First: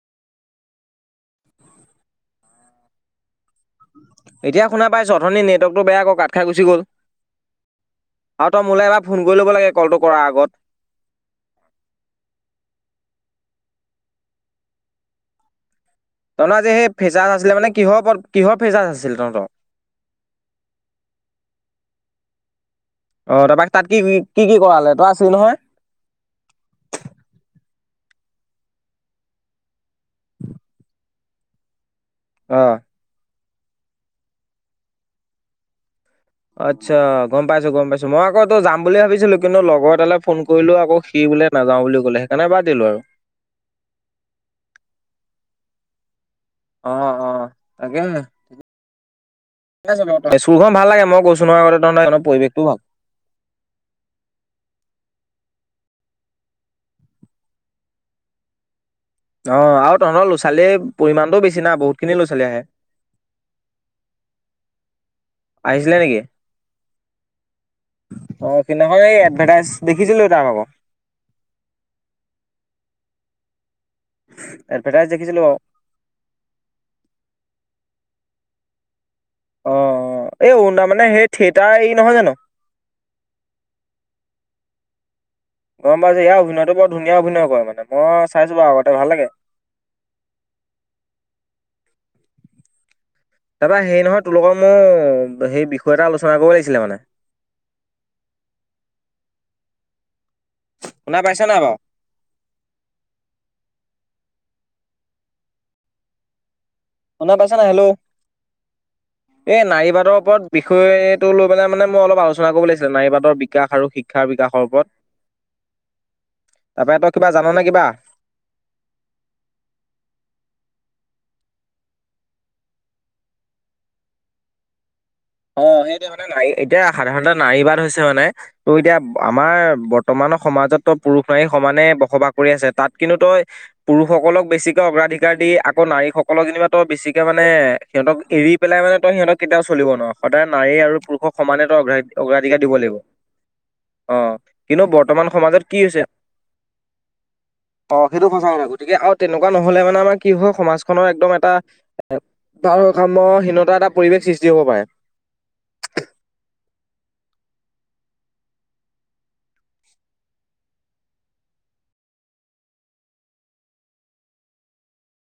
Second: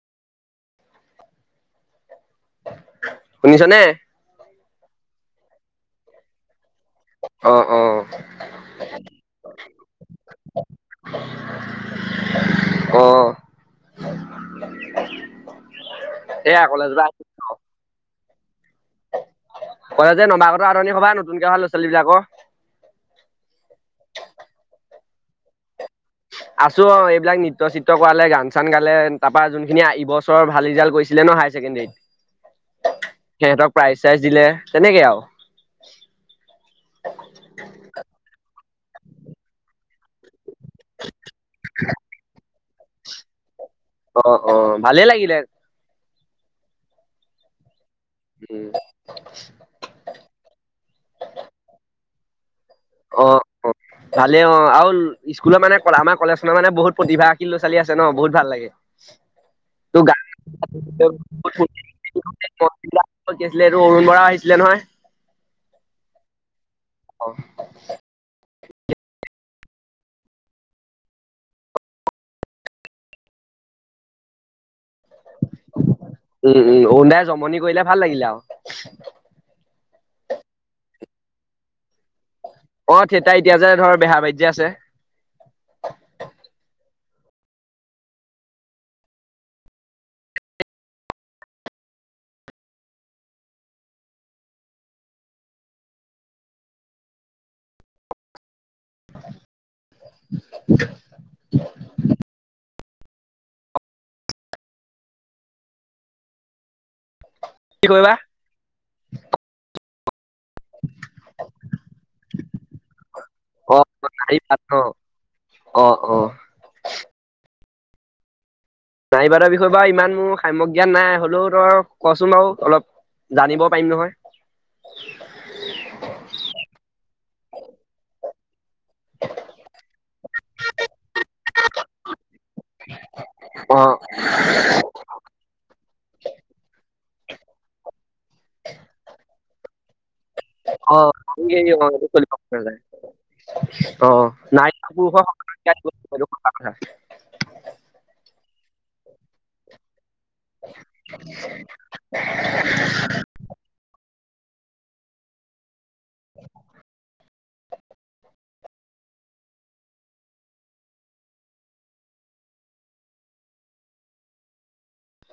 শুনিছ নে? এতিয়া শুনা পাইছ অথনী নেৱৰ্কটো বেয়া ক কাট খাই গুচি গ'ল। অ', অ', আৰু তই মোলৈ এবাৰ ফোন কৰি ল'ব লাগে কলটো কৰাৰ আগত। আহ! [inaudible] তহত আজি ফেচাজ আছিলে মানে কিহৰ ওপৰত কিহৰ ফেচাছ আছিল তহঁত। কয় যে নমাগত সভা নতুনকে অহা ল'ৰা ছোৱালীবীলাক। অঁ তাৰপৰা তাত কি কি কি কি কৰালে তই আছিলি নহয়। আছো অঁ' এইবিলাক নৃত্য চিত্ৰ কৰালে গান চান গালে তাৰপা যোনখিনি এইবছৰৰ ভাল ৰিজাল্ট কৰিছে- ছিলে ন হায়াৰ ছেকেণ্ডাৰীত- অঁ! সিহঁতক প্ৰাইজ চাইজ দিলে তেনেকে আও। আচ্ছা গম পাইছো গম পাইছো মই আকৌ যাম বুলি ভাবিছিলো কিন্তু লগৰ এটালে- ফোন কৰিলো আকৌ সি বোলে নাযাওঁ বুলি ক'লে সেইকাৰণে বাদ দিলো আও। অঁ অঁ ভালেই লাগিলে- অঁ অঁ তাকেহে। [inaudible] স্কুল খন ভাল লাগে মই গৈছোঁ নহৈ আগতে তই পৰিৱেশটো ভাল- অঁ অঁ- ভালে অ' আৰু স্কুলৰ মানে আমাৰ কলেজ খনত মানে বহুত প্ৰতিভশীল ল'ৰা ছোৱালী আছে ন বহুত ভাল লাগে। [inaudible] অঁ আৰু তোৰ গান তহঁতৰ ল'ৰা ছোৱালীৰ পৰিমাণটো বেছি না বহুতখিনি ল'ৰা ছোৱালী আহে। কি আছিলে এইটো অৰুণ বৰা আহিছিলে নহয়। আহিছিলে নেকি অঁ সিদিনাখন এয়াত এভাদাইজ দেখিছিলোঁ তাক আকৌ আদবেটাইছ দেখিছিলো আৰু- উমঁ উমঁ অৰুণ দাই জমনি কৰিলে ভাল লাগিলে আও। অঁ এই অৰুণ দা মানে সেই থিয়েটাৰ এই নহয় জানো- অঁ থিয়েটাৰ এতিয়া যে ধৰ বেহাবাৰীত যে আছে। গম পাইছ যে ইয়াৰ অভিনয়তটো বৰ ধুনীয়া অভিনয় কৰে মানে মই চাইছো বাও আগতে ভাল লাগে। তাৰপৰা হেৰি নহয় তোৰ লগত মোৰ সেই বিষয় এটা আলোচনা কৰিব লাগিছিলে মানে। শুনা পাইছা নাই বাৰু- শুনা পাইছা নাই হেল্লো কি কৰিবা এই নাৰীবাদৰ ওপৰত- বিষয়ে এইটো লৈ পেলাই মানে মই অলপ আলোচনা কৰিব লাগিছিলে নাৰীবাদৰ বিকাশ অ আৰু শিক্ষাৰ নাৰীবাদ বিকাশৰ ন ওপৰত অ, অ' তাৰপৰা তই কিবা জাননে কিবা নাৰীবাদৰ বিষয়ে বাৰু ইমান মোৰ সাম্যক জ্ঞান নাই, হ'লেও তই কচোন বাৰু অলপ জানিব পাৰিম নহয় অ' সেইটোৱে মানে নাৰী এতিয়া সাধাৰণতে নাৰী বাদ হৈছে মানে, ত' এতিয়া আমাৰ বৰ্তমানৰ সমাজত পুৰুষ নাৰী সমানে বসবাস কৰি আছে, তাত কিন্তু তই অ পুৰুষসকলক বেছিকে অগ্ৰাধিক কাৰ দি আকৌ নাৰীসকলক যেনিবা তই বেছিকে মানে সিহঁতক এৰি পেলাই মানে তই সিহঁতক কেতিয়াও চলিব নোৱাৰ সদায় নাৰী অ অ আৰু পুৰুষক সমানে তই অগ্ৰাধিকাৰ দিব লাগিব। অ', কিন্তু বৰ্তমান সমাজত কি হৈছে নাৰী [unintelligible] অ' সেইটো সচা কথা। গতিকে আৰু তেনেকুৱা নহলে মানে আমাৰ কি হয় সমাজখনৰ একদম এটা ভাৰসাম্যহীনতা এটা পৰিৱেশ সৃষ্টি হব পাৰে [inaudible]